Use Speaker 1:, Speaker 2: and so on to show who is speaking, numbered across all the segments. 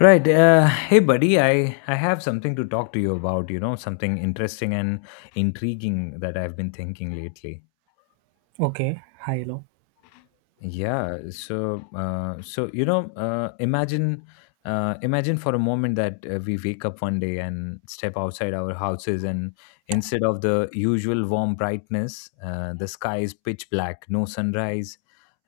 Speaker 1: Right. Hey, buddy, I have something to talk to you about, you know, something interesting and intriguing that I've been thinking lately.
Speaker 2: Okay. Hi, hello.
Speaker 1: Imagine, imagine for a moment that we wake up one day and step outside our houses, and instead of the usual warm brightness, the sky is pitch black. No sunrise,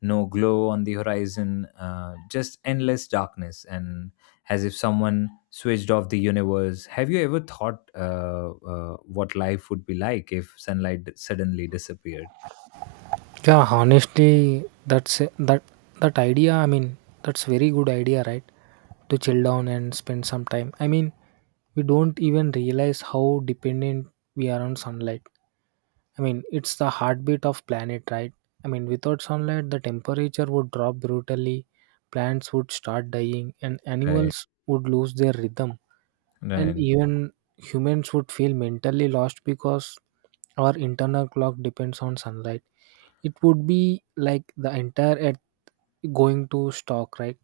Speaker 1: no glow on the horizon, just endless darkness, and as if someone switched off the universe. Have you ever thought what life would be like if sunlight suddenly disappeared?
Speaker 2: Yeah, honestly, that's that idea. I mean, that's very good idea, right? To chill down and spend some time. I mean, we don't even realize how dependent we are on sunlight. I mean, it's the heartbeat of planet, right? I mean, without sunlight, the temperature would drop brutally, plants would start dying, and
Speaker 1: Right.
Speaker 2: animals would lose their rhythm. And
Speaker 1: Right.
Speaker 2: even humans would feel mentally lost because our internal clock depends on sunlight. It would be like the entire earth going to stock, right?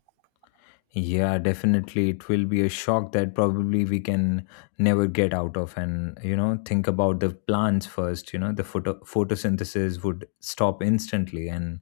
Speaker 1: Yeah, definitely. It will be a shock that probably we can never get out of. And, you know, think about the plants first. You know, the photosynthesis would stop instantly, and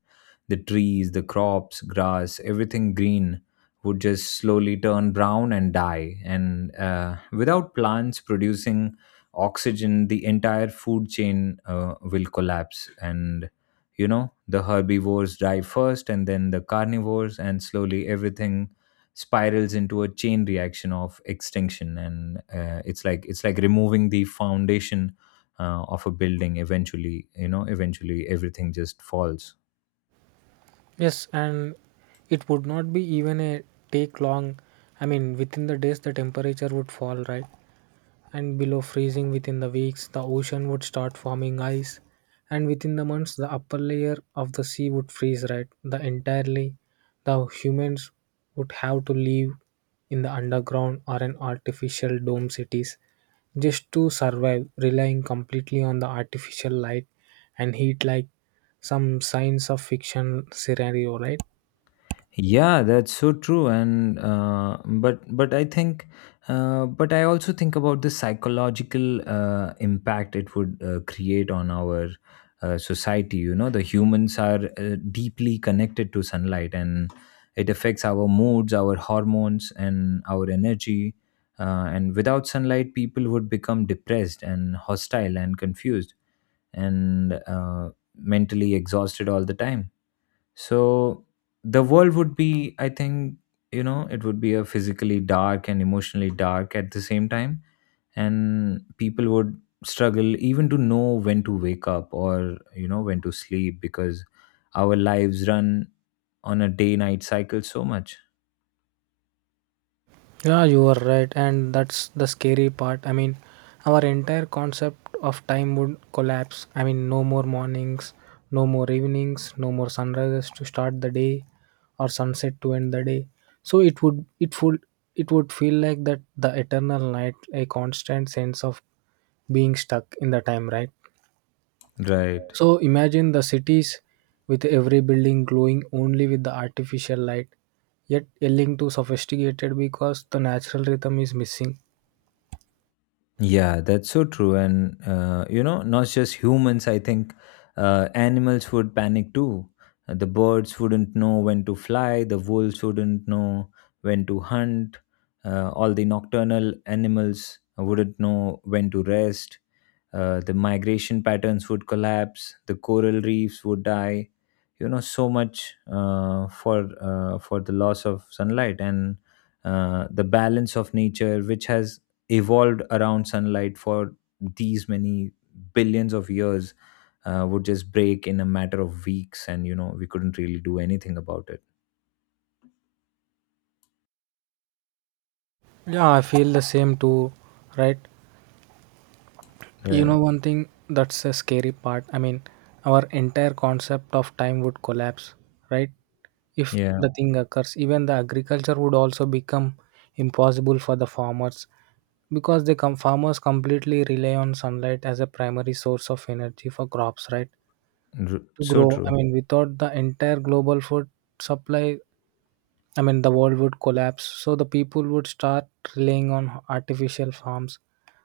Speaker 1: the trees, the crops, grass, everything green would just slowly turn brown and die. And without plants producing oxygen, the entire food chain will collapse. And, you know, the herbivores die first, and then the carnivores, and slowly everything spirals into a chain reaction of extinction. And it's like removing the foundation of a building. Eventually, you know, eventually everything just falls.
Speaker 2: Yes, and it would not be even a take long. I mean, within the days the temperature would fall, right, and below freezing. Within the weeks the ocean would start forming ice, and within the months the upper layer of the sea would freeze, right, the entirely. The humans would have to live in the underground or in artificial dome cities, just to survive, relying completely on the artificial light and heat, like some science of fiction scenario, right?
Speaker 1: Yeah, that's so true. And but I think, but I also think about the psychological impact it would create on our society. You know, the humans are deeply connected to sunlight, and it affects our moods, our hormones, and our energy. And without sunlight, people would become depressed and hostile and confused and mentally exhausted all the time. So the world would be, I think, you know, it would be a physically dark and emotionally dark at the same time. And people would struggle even to know when to wake up or, you know, when to sleep, because our lives run on a day night cycle so much.
Speaker 2: Yeah, you are right, and that's the scary part. I mean, our entire concept of time would collapse. I mean, no more mornings, no more evenings, no more sunrises to start the day, or sunset to end the day. So it would feel like that the eternal night, a constant sense of being stuck in the time, right?
Speaker 1: Right.
Speaker 2: So imagine the cities with every building glowing only with the artificial light, yet yelling too sophisticated because the natural rhythm is missing.
Speaker 1: Yeah, that's so true. And, you know, not just humans, I think animals would panic too. The birds wouldn't know when to fly, the wolves wouldn't know when to hunt, all the nocturnal animals wouldn't know when to rest, the migration patterns would collapse, the coral reefs would die. You know, so much for for the loss of sunlight, and the balance of nature, which has evolved around sunlight for these many billions of years, would just break in a matter of weeks, and you know we couldn't really do anything about it.
Speaker 2: Yeah, I feel the same too, right? You
Speaker 1: Right.
Speaker 2: know, one thing that's a scary part. I mean, our entire concept of time would collapse, right? If
Speaker 1: Yeah.
Speaker 2: the thing occurs, even the agriculture would also become impossible for the farmers because the farmers completely rely on sunlight as a primary source of energy for crops, right? To
Speaker 1: So
Speaker 2: grow. I
Speaker 1: true.
Speaker 2: mean, without the entire global food supply, I mean, the world would collapse. So the people would start relying on artificial farms,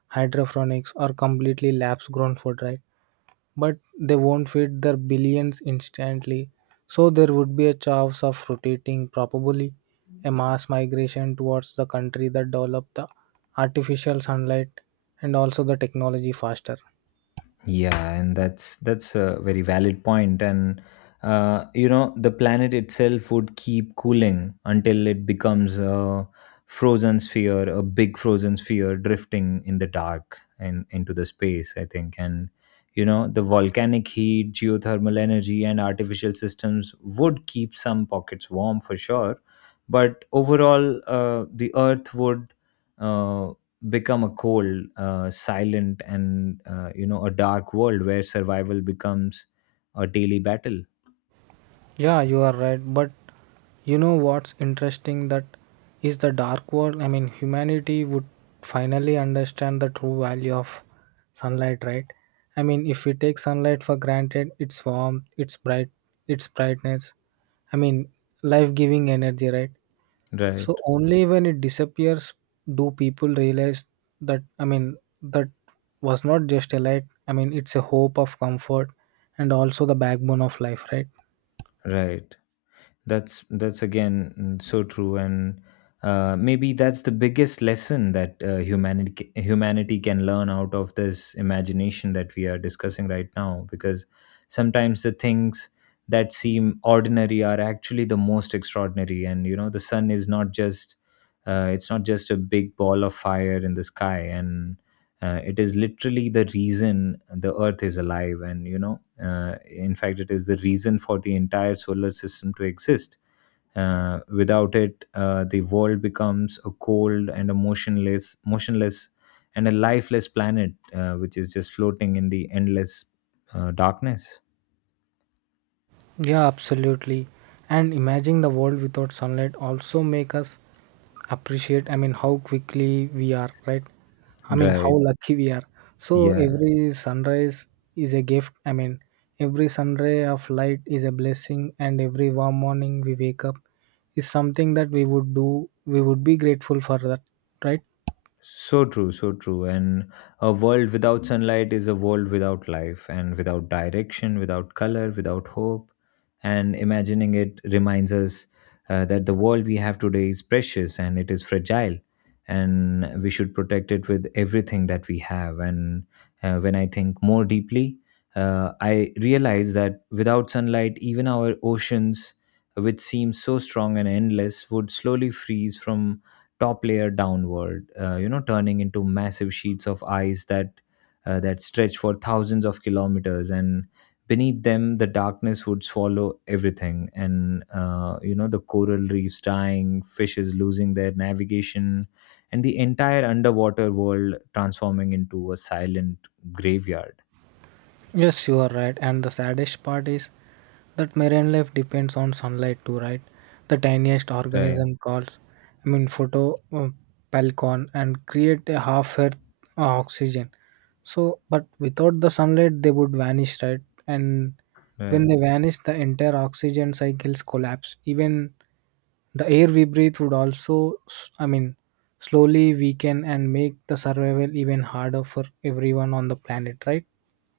Speaker 2: hydroponics, or completely labs grown food, right? But they won't feed their billions instantly. So there would be a chance of rotating, probably a mass migration towards the country that develop the artificial sunlight and also the technology faster.
Speaker 1: Yeah, and that's a very valid point. And you know, the planet itself would keep cooling until it becomes a frozen sphere, a big frozen sphere drifting in the dark and into the space, I think. And you know, the volcanic heat, geothermal energy, and artificial systems would keep some pockets warm for sure. But overall, the Earth would. Uh, become a cold, silent, and you know, a dark world where survival becomes a daily battle.
Speaker 2: Yeah, you are right. But you know what's interesting? That is the dark world. I mean, humanity would finally understand the true value of sunlight, right? I mean, if we take sunlight for granted, its warmth, its bright, its brightness. I mean, life-giving energy, right? So
Speaker 1: Right.
Speaker 2: only when it disappears do people realize that. I mean, that was not just a light. I mean, it's a hope of comfort and also the backbone of life, right?
Speaker 1: Right. That's again, so true. And maybe that's the biggest lesson that humanity can learn out of this imagination that we are discussing right now, because sometimes the things that seem ordinary are actually the most extraordinary. And you know, the sun is not just it's not just a big ball of fire in the sky, and it is literally the reason the earth is alive. And you know, in fact, it is the reason for the entire solar system to exist. Without it, the world becomes a cold and a motionless, and a lifeless planet, which is just floating in the endless darkness.
Speaker 2: Yeah, absolutely. And imagining the world without sunlight also make us appreciate, I mean, how quickly we are, right? I mean, how
Speaker 1: Right.
Speaker 2: lucky we are. So
Speaker 1: Yeah.
Speaker 2: every sunrise is a gift. I mean, every sunray of light is a blessing, and every warm morning we wake up is something that we would do, we would be grateful for that, right?
Speaker 1: So true, so true. And a world without sunlight is a world without life, and without direction, without color, without hope. And imagining it reminds us that the world we have today is precious and it is fragile, and we should protect it with everything that we have. And when I think more deeply, I realize that without sunlight, even our oceans, which seem so strong and endless, would slowly freeze from top layer downward, you know, turning into massive sheets of ice that that stretch for thousands of kilometers, and beneath them the darkness would swallow everything. And you know, the coral reefs dying, fishes losing their navigation, and the entire underwater world transforming into a silent graveyard.
Speaker 2: Yes, you are right. And the saddest part is that marine life depends on sunlight too, right? The tiniest
Speaker 1: Right,
Speaker 2: organism calls, I mean, photo palcon and create a half earth oxygen. So, but without the sunlight, they would vanish, right? And when
Speaker 1: right.
Speaker 2: they vanish, the entire oxygen cycles collapse. Even the air we breathe would also, I mean, slowly weaken and make the survival even harder for everyone on the planet, right?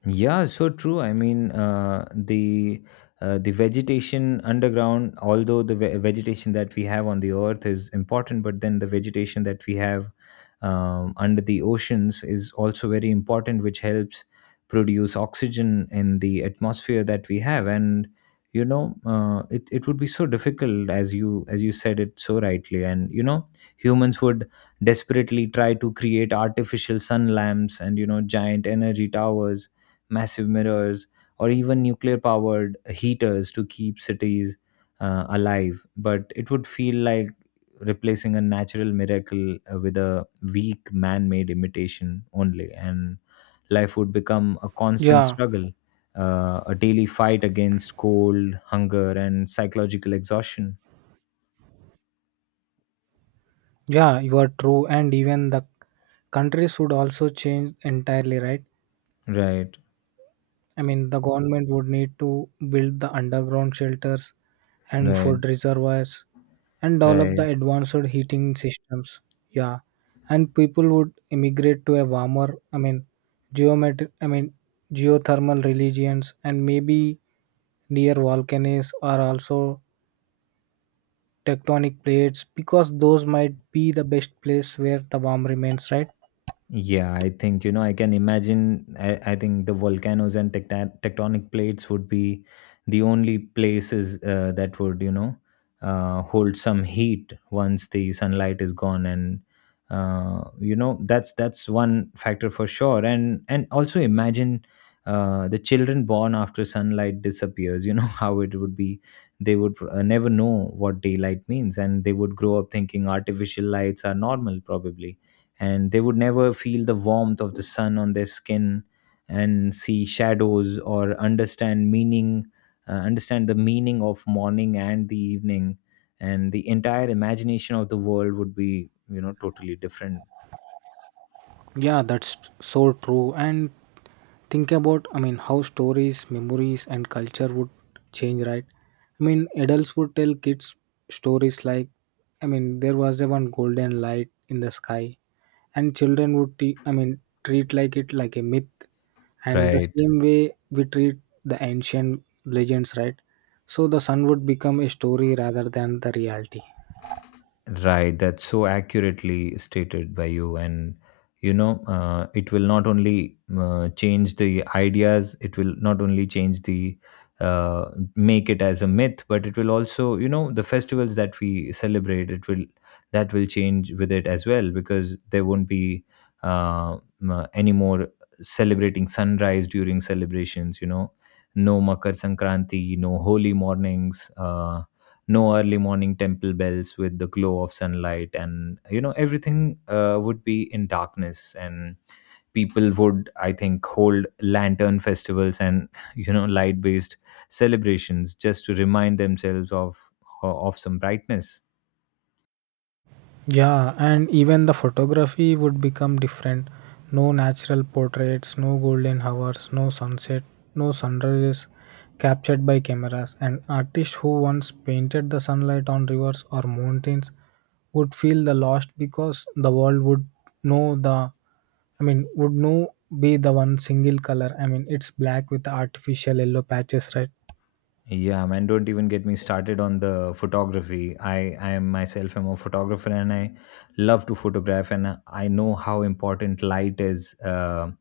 Speaker 1: Yeah, so true. I mean, the vegetation underground, although the vegetation that we have on the earth is important, but then the vegetation that we have under the oceans is also very important, which helps produce oxygen in the atmosphere that we have. And you know, it would be so difficult, as you said it so rightly. And you know, humans would desperately try to create artificial sun lamps, and you know, giant energy towers, massive mirrors, or even nuclear powered heaters to keep cities alive. But it would feel like replacing a natural miracle with a weak man made imitation only. And life would become a constant
Speaker 2: Yeah.
Speaker 1: struggle, a daily fight against cold, hunger, and psychological exhaustion.
Speaker 2: Yeah, you are true. And even the countries would also change entirely, right?
Speaker 1: Right,
Speaker 2: I mean, the government would need to build the underground shelters and
Speaker 1: right,
Speaker 2: food reservoirs and develop
Speaker 1: right.
Speaker 2: the advanced heating systems. Yeah. And people would immigrate to a warmer, I mean, I mean, geothermal religions and maybe near volcanoes or also tectonic plates because those might be the best place where the warm remains, right?
Speaker 1: Yeah, I think, you know, I can imagine. I think the volcanoes and tectonic plates would be the only places that would, you know, hold some heat once the sunlight is gone. And, you know, that's one factor for sure. and also imagine the children born after sunlight disappears, you know, how it would be. They would never know what daylight means, and they would grow up thinking artificial lights are normal, probably, and they would never feel the warmth of the sun on their skin and see shadows or understand meaning, understand the meaning of morning and the evening. And the entire imagination of the world would be, you know, totally different.
Speaker 2: Yeah, that's so true. And think about, I mean, how stories, memories, and culture would change, right? I mean, adults would tell kids stories like, I mean, there was a one golden light in the sky, and children would, I mean, treat like it like a myth, and the
Speaker 1: Right.
Speaker 2: same way we treat the ancient legends, right? So the sun would become a story rather than the reality.
Speaker 1: Right, that's so accurately stated by you. And you know, it will not only change the ideas, it will not only change the uh, make it as a myth, but it will also, you know, the festivals that we celebrate, it will that will change with it as well, because there won't be any more celebrating sunrise during celebrations. You know, no Makar Sankranti, no holy mornings. No early morning temple bells with the glow of sunlight, and you know, everything would be in darkness. And people would, I think, hold lantern festivals, and you know, light based celebrations just to remind themselves of some brightness.
Speaker 2: Yeah, and even the photography would become different. No natural portraits, no golden hours, no sunset, no sunrises captured by cameras. And artists who once painted the sunlight on rivers or mountains would feel the lost because the world would know the, I mean, would know be the one single color. I mean, it's black with artificial yellow patches, right?
Speaker 1: Yeah, man, don't even get me started on the photography. I am myself am a photographer, and I love to photograph, and I know how important light is uh,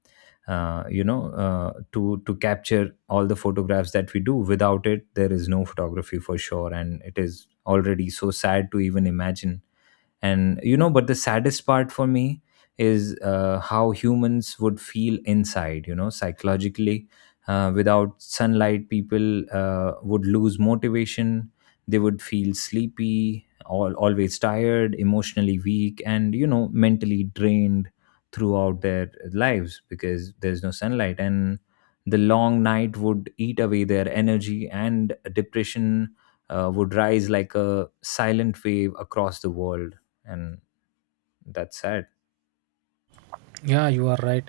Speaker 1: uh, you know, to capture all the photographs that we do. Without it, there is no photography for sure, and it is already so sad to even imagine. And you know, but the saddest part for me is how humans would feel inside, you know, psychologically. Without sunlight, people would lose motivation. They would feel always tired, emotionally weak, and you know, mentally drained throughout their lives because there's no sunlight, and the long night would eat away their energy, and depression would rise like a silent wave across the world. And that's sad.
Speaker 2: Yeah, you are right,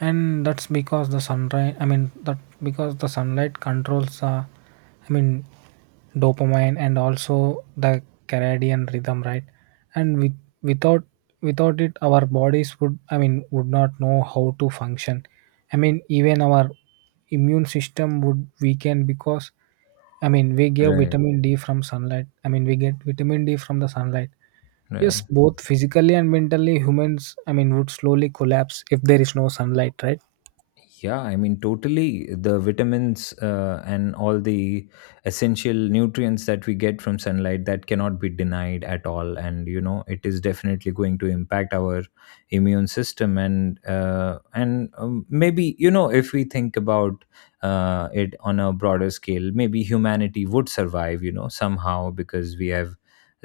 Speaker 2: and that's because the sunrise. I mean that because the sunlight controls. I mean, dopamine and also the circadian rhythm, right? And without without it, our bodies would. I mean, would not know how to function. I mean, even our immune system would weaken because I mean we give
Speaker 1: Right.
Speaker 2: vitamin D from sunlight. I mean we get vitamin D from the sunlight.
Speaker 1: Right.
Speaker 2: Yes, both physically and mentally, humans, I mean, would slowly collapse if there is no sunlight, right?
Speaker 1: Yeah, I mean, totally. The vitamins and all the essential nutrients that we get from sunlight, that cannot be denied at all. And you know, it is definitely going to impact our immune system. And maybe, you know, if we think about it on a broader scale, maybe humanity would survive, you know, somehow, because we have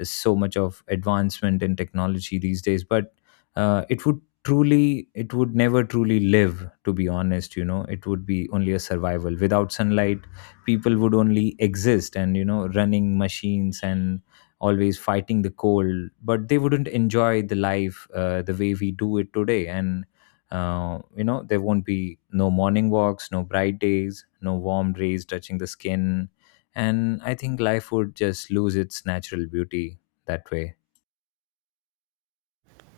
Speaker 1: so much of advancement in technology these days. But uh, it would it would never truly live, to be honest. You know, it would be only a survival. Without sunlight, people would only exist, and you know, running machines and always fighting the cold, but they wouldn't enjoy the life the way we do it today. And you know, there won't be no morning walks, no bright days, no warm rays touching the skin. And I think life would just lose its natural beauty that way.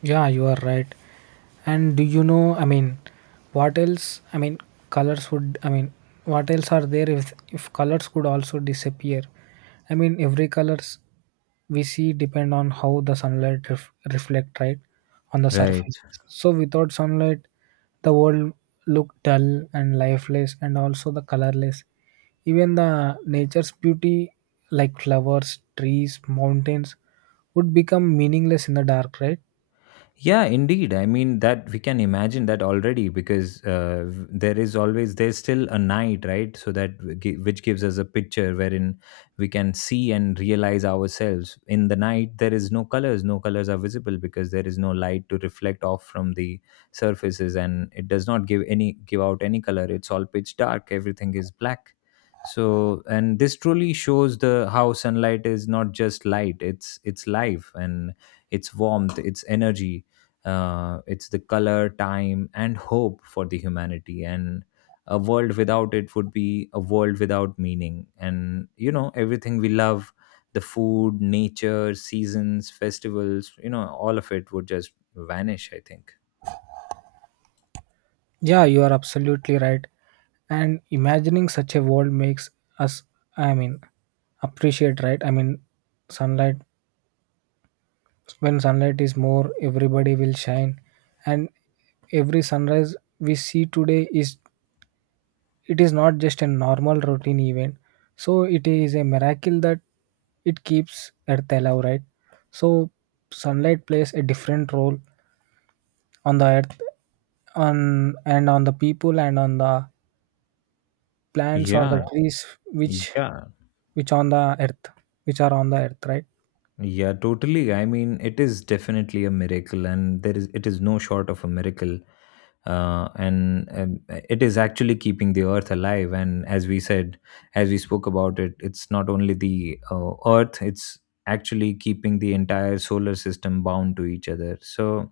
Speaker 2: Yeah, you are right. And do you know, I mean, what else? I mean, colors would, I mean, what else are there if, colors could also disappear? I mean, every colors we see depend on how the sunlight reflect, right, on the
Speaker 1: Right.
Speaker 2: surface. So without sunlight, the world look dull and lifeless and also the colorless. Even the nature's beauty like flowers, trees, mountains would become meaningless in the dark, right?
Speaker 1: Yeah, indeed. I mean, that we can imagine that already, because there is always there's still a night, right? So that which gives us a picture wherein we can see and realize ourselves. In the night, there is no colors. No colors are visible because there is no light to reflect off from the surfaces, and it does not give out any color. It's all pitch dark. Everything is black. So, and this truly shows the how sunlight is not just light. It's life and its warmth, its energy, it's the color, time, and hope for the humanity. And a world without it would be a world without meaning. And everything we love, the food, nature, seasons, festivals, all of it would just vanish, I think.
Speaker 2: Yeah, you are absolutely right. And imagining such a world makes us, I mean, appreciate, right? I mean, sunlight, when sunlight is more, everybody will shine. And every sunrise we see today is, it is not just a normal routine event. So it is a miracle that it keeps Earth alive, right? So sunlight plays a different role on the Earth on and on the people and on the plants or the
Speaker 1: Yeah,
Speaker 2: trees which
Speaker 1: yeah.
Speaker 2: which on the earth which are on the earth, right.
Speaker 1: Yeah, totally. I mean, it is definitely a miracle, and there is it is no short of a miracle, and it is actually keeping the Earth alive. And as we spoke about it, it's not only the Earth; it's actually keeping the entire solar system bound to each other. So,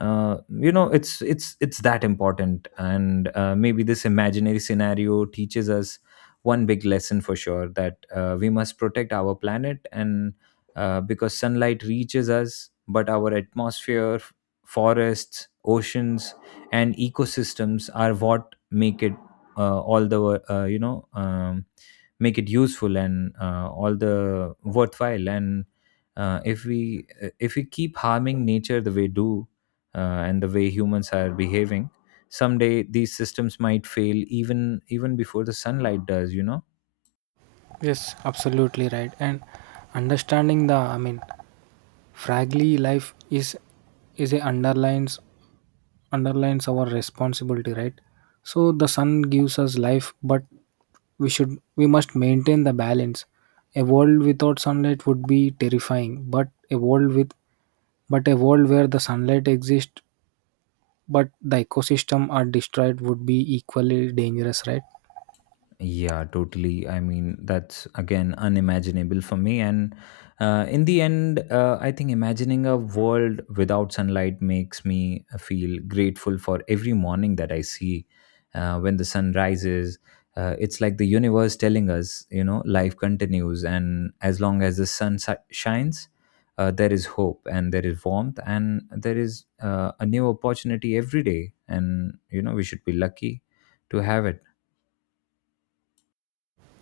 Speaker 1: it's that important, and maybe this imaginary scenario teaches us one big lesson for sure that we must protect our planet, and because sunlight reaches us, but our atmosphere, forests, oceans, and ecosystems are what make it all the wo- you know make it useful and, all the worthwhile. And if we keep harming nature the way do, and the way humans are behaving, someday these systems might fail even before the sunlight does. You know.
Speaker 2: Yes, absolutely right. And understanding the, I mean, fragile life is a underlines our responsibility, right? So the sun gives us life, but we must maintain the balance. A world without sunlight would be terrifying, but a world where the sunlight exists but the ecosystem are destroyed would be equally dangerous, right?
Speaker 1: Yeah, totally. I mean, that's again unimaginable for me. And in the end, I think imagining a world without sunlight makes me feel grateful for every morning that I see, when the sun rises. It's like the universe telling us, you know, life continues. And as long as the shines, there is hope and there is warmth and there is a new opportunity every day. And, you know, we should be lucky to have it.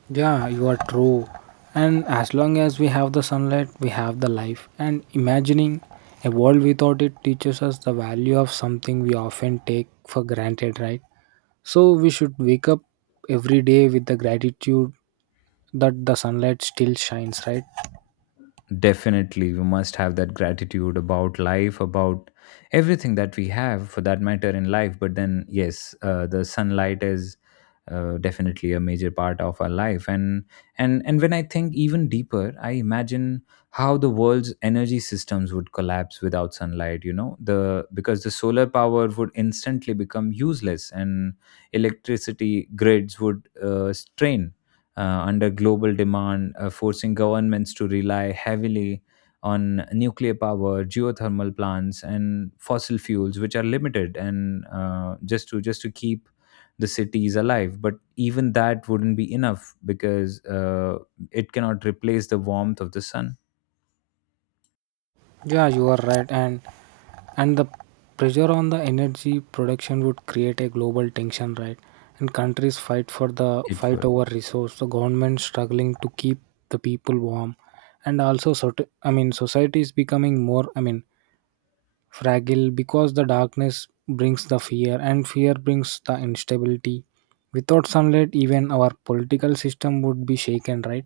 Speaker 2: Yeah, you are true. And as long as we have the sunlight, we have the life. And imagining a world without it teaches us the value of something we often take for granted, right? So we should wake up every day with the gratitude that the sunlight still shines, right?
Speaker 1: Definitely, we must have that gratitude about life, about everything that we have for that matter in life. But then, yes, the sunlight is definitely a major part of our life. And and when I think even deeper, I imagine how the world's energy systems would collapse without sunlight. You know, the because the solar power would instantly become useless, and electricity grids would strain under global demand, forcing governments to rely heavily on nuclear power, geothermal plants, and fossil fuels, which are limited, and just to keep the cities alive. But even that wouldn't be enough, because it cannot replace the warmth of the sun.
Speaker 2: Yeah, you are right, and the pressure on the energy production would create a global tension, right? And countries
Speaker 1: It
Speaker 2: fight
Speaker 1: would.
Speaker 2: over resource. The government struggling to keep the people warm, and also sort I mean society is becoming more I mean fragile because the darkness brings the fear, and fear brings the instability. Without sunlight, even our political system would be shaken, right?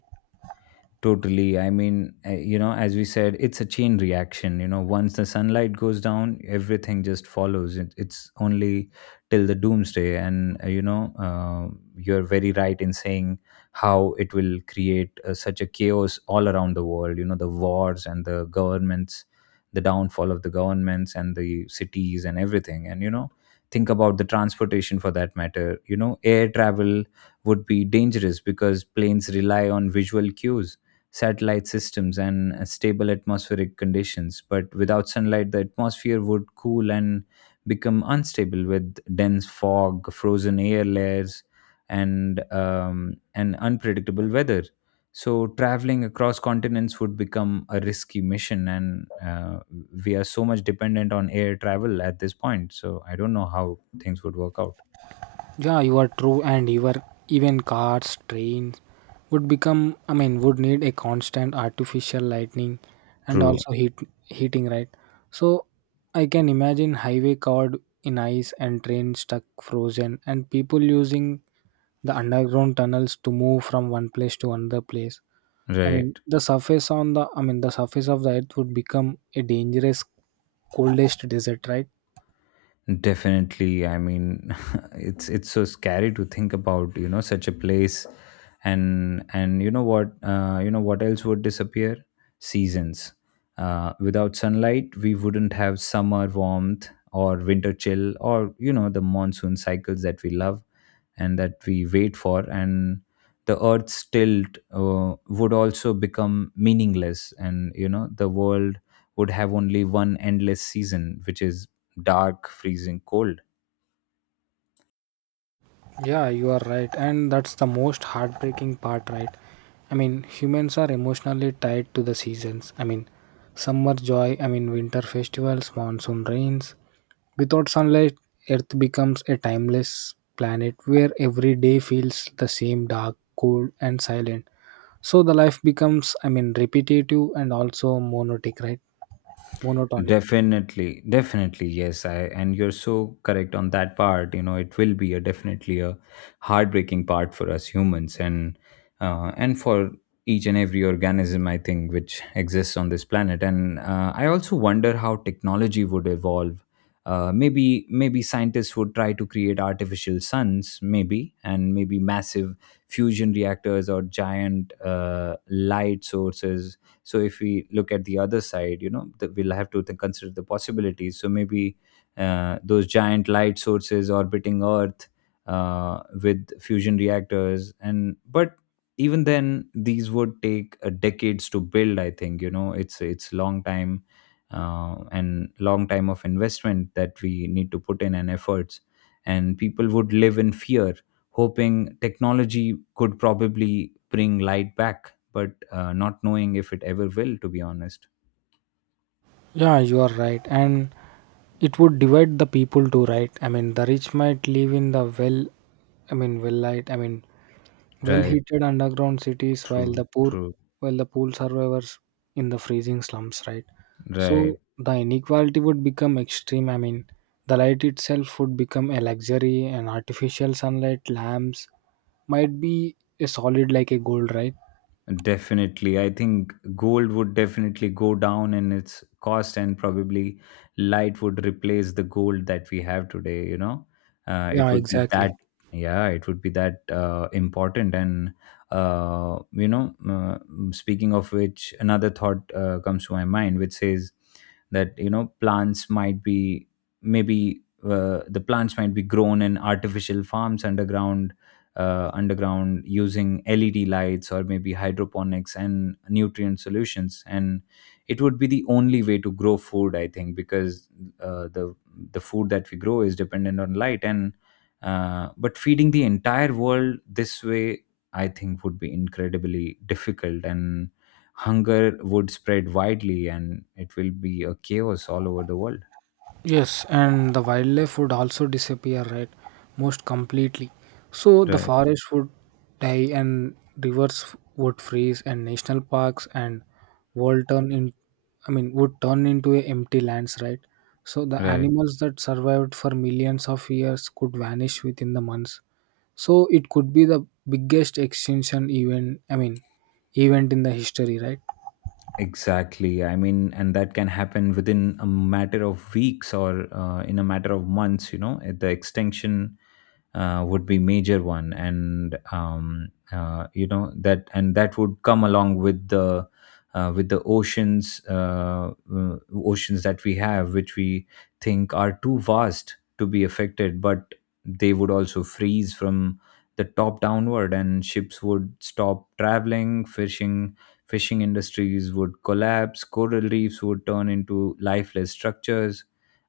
Speaker 1: Totally. I mean, as we said, it's a chain reaction. You know, once the sunlight goes down, everything just follows. It's only till the doomsday. And, you're very right in saying how it will create such a chaos all around the world. You know, the wars and the governments, the downfall of the governments and the cities and everything. And, you know, think about the transportation for that matter. You know, air travel would be dangerous because planes rely on visual cues, satellite systems, and stable atmospheric conditions. But without sunlight, the atmosphere would cool and become unstable with dense fog, frozen air layers, and unpredictable weather. So traveling across continents would become a risky mission, and we are so much dependent on air travel at this point. So I don't know how things would work out.
Speaker 2: Yeah, you are true, and your even cars, trains would become. I mean, would need a constant artificial lightning, and
Speaker 1: True,
Speaker 2: also heating, right? So I can imagine highway covered in ice and trains stuck frozen, and people using the underground tunnels to move from one place to another place. I mean,
Speaker 1: right?
Speaker 2: the surface on the I mean, the surface of the earth would become a dangerous, coldest desert, right?
Speaker 1: Definitely. I mean, it's so scary to think about, you know, such a place. And you know what You know what else would disappear? Seasons. Without sunlight, we wouldn't have summer warmth or winter chill, or you know, the monsoon cycles that we love and that we wait for. And the earth's tilt would also become meaningless, and you know, the world would have only one endless season, which is dark, freezing cold.
Speaker 2: Yeah, you are right. And that's the most heartbreaking part, right? I mean, humans are emotionally tied to the seasons. I mean, summer joy, I mean, winter festivals, monsoon rains. Without sunlight, Earth becomes a timeless planet where every day feels the same dark, cold, and silent. So the life becomes, I mean, repetitive and also monotonic, right? Monotonic.
Speaker 1: Definitely, definitely, yes. I and you're so correct on that part. You know, it will be a definitely a heartbreaking part for us humans, and for each and every organism, I think, which exists on this planet. And I also wonder how technology would evolve. Maybe scientists would try to create artificial suns, maybe, and maybe massive fusion reactors or giant light sources. So if we look at the other side, you know, we'll have to then consider the possibilities. So maybe those giant light sources orbiting earth with fusion reactors. And but even then, these would take decades to build, I think. You know, it's long time, and long time of investment that we need to put in and efforts. And people would live in fear, hoping technology could probably bring light back, but not knowing if it ever will, to be honest.
Speaker 2: Yeah, you are right. And it would divide the people too, right? I mean, the rich might live in the, well, I mean, well light, I mean, well
Speaker 1: Right.
Speaker 2: heated underground cities, while
Speaker 1: True.
Speaker 2: the poor
Speaker 1: True.
Speaker 2: while the poor survivors in the freezing slums, right? So
Speaker 1: Right.
Speaker 2: the inequality would become extreme. I mean, the light itself would become a luxury, and artificial sunlight lamps might be a solid like a gold, right?
Speaker 1: Definitely. I think gold would definitely go down in its cost, and probably light would replace the gold that we have today. You know, it
Speaker 2: Yeah,
Speaker 1: would be that,
Speaker 2: exactly.
Speaker 1: yeah, it would be that important. And, uh, you know, uh, speaking of which, another thought comes to my mind, which says that, you know, plants might be maybe. The plants might be grown in artificial farms underground using LED lights, or maybe hydroponics and nutrient solutions. And it would be the only way to grow food, I think, because uh, the the food that we grow is dependent on light. And but feeding the entire world this way, I think, would be incredibly difficult, and hunger would spread widely, and it will be a chaos all over the world.
Speaker 2: Yes, and the wildlife would also disappear, right? Most completely. So the
Speaker 1: Right.
Speaker 2: forest would die and rivers would freeze, and national parks and world turn in, I mean, would turn into a empty lands, right? So the
Speaker 1: Right.
Speaker 2: animals that survived for millions of years could vanish within the months. So it could be the biggest extinction event, I mean, event in the history, right?
Speaker 1: Exactly. I mean, and that can happen within a matter of weeks or in a matter of months, you know, at the extinction would be major one. And you know That and that would come along with the oceans, oceans that we have, which we think are too vast to be affected, but they would also freeze from the top downward, and ships would stop traveling. Fishing industries would collapse. Coral reefs would turn into lifeless structures,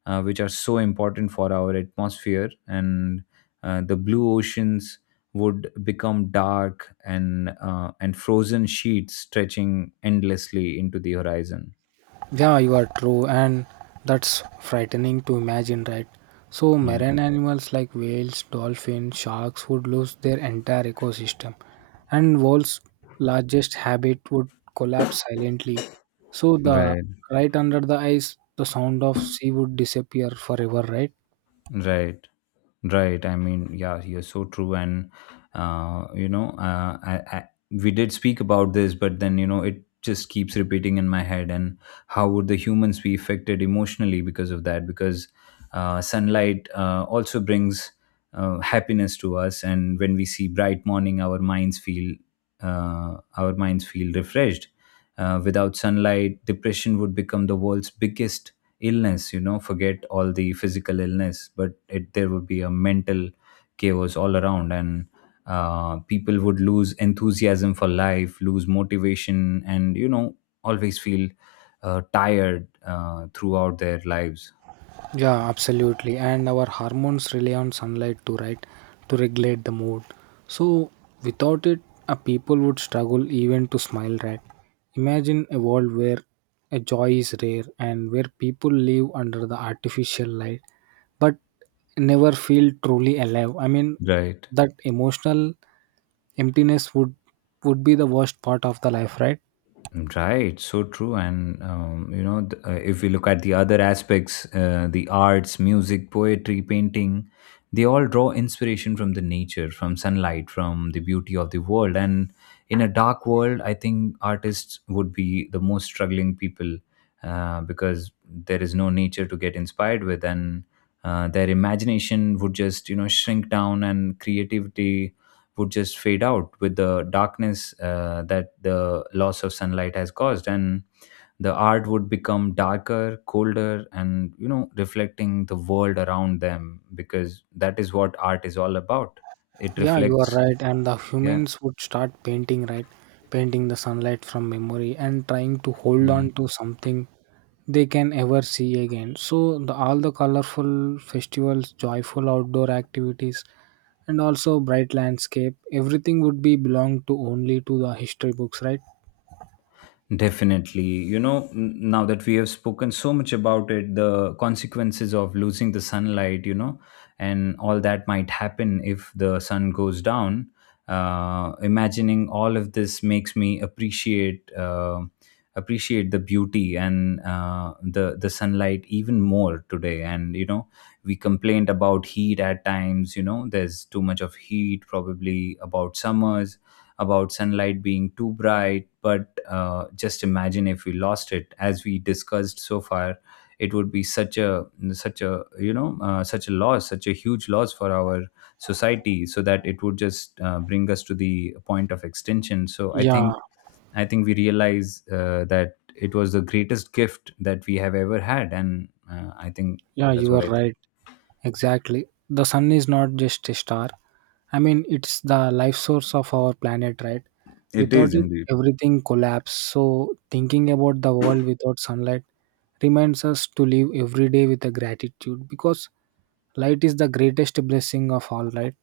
Speaker 1: which are so important for our atmosphere. And the blue oceans would become dark, and frozen sheets stretching endlessly into the horizon.
Speaker 2: Yeah, you are true, and that's frightening to imagine, right? So,
Speaker 1: Yeah,
Speaker 2: marine animals like whales, dolphins, sharks would lose their entire ecosystem, and world's largest habit would collapse silently. So, the
Speaker 1: right,
Speaker 2: right under the ice, the sound of sea would disappear forever, right?
Speaker 1: right. Right. I mean, yeah, you're so true. And, uh, you know, uh, I, I, we did speak about this, but then, you know, it just keeps repeating in my head. And how would the humans be affected emotionally because of that? Because sunlight also brings happiness to us. And when we see bright morning, our minds feel refreshed. Without sunlight, depression would become the world's biggest illness. You know, forget all the physical illness, but it there would be a mental chaos all around. And people would lose enthusiasm for life, lose motivation, and you know, always feel tired throughout their lives.
Speaker 2: Yeah, absolutely. And our hormones rely on sunlight to, right, to regulate the mood. So without it, a people would struggle even to smile, right? Imagine a world where a joy is rare and where people live under the artificial light but never feel truly alive. I mean
Speaker 1: Right.
Speaker 2: that emotional emptiness would be the worst part of the life, right?
Speaker 1: Right, so true. And, if we look at the other aspects, the arts, music, poetry, painting, they all draw inspiration from the nature, from sunlight, from the beauty of the world. And in a dark world, I think artists would be the most struggling people, because there is no nature to get inspired with. And their imagination would just, you know, shrink down, and creativity would just fade out with the darkness that the loss of sunlight has caused. And the art would become darker, colder, and you know, reflecting the world around them, because that is what art is all about. It
Speaker 2: Yeah, you are
Speaker 1: reflects.
Speaker 2: right. And the
Speaker 1: Yeah,
Speaker 2: humans would start painting, right? Painting the sunlight from memory and trying to hold
Speaker 1: yeah.
Speaker 2: on to something they can ever see again. So, all the colorful festivals, joyful outdoor activities, and also bright landscape, everything would be belong to only to the history books, right?
Speaker 1: Definitely. You know, now that we have spoken so much about it, the consequences of losing the sunlight, you know, and all that might happen if the sun goes down. Imagining all of this makes me appreciate appreciate the beauty and the sunlight even more today. And you know, we complained about heat at times. You know, there's too much of heat, probably about summers, about sunlight being too bright, but just imagine if we lost it. As we discussed so far, it would be such a such a loss, such a huge loss for our society. So that it would just bring us to the point of extinction.
Speaker 2: Yeah,
Speaker 1: I think we realize that it was the greatest gift that we have ever had, and I think
Speaker 2: yeah,
Speaker 1: that's
Speaker 2: you
Speaker 1: what
Speaker 2: are
Speaker 1: I think.
Speaker 2: right. Exactly. The sun is not just a star. I mean, it's the life source of our planet, right?
Speaker 1: It
Speaker 2: Without
Speaker 1: is
Speaker 2: it,
Speaker 1: indeed.
Speaker 2: everything collapses. So, thinking about the world without sunlight reminds us to live every day with a gratitude because light is the greatest blessing of all, right?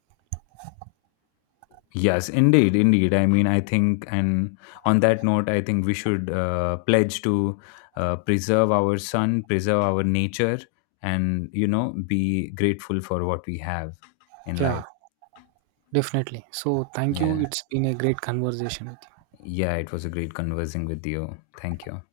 Speaker 1: Yes, indeed, indeed. I mean, I think, and on that note, I think we should pledge to preserve our sun, preserve our nature, and, you know, be grateful for what we have in
Speaker 2: Yeah,
Speaker 1: life.
Speaker 2: definitely. So, thank you.
Speaker 1: Yeah.
Speaker 2: It's been a great conversation with you.
Speaker 1: Yeah, it was a great conversing with you. Thank you.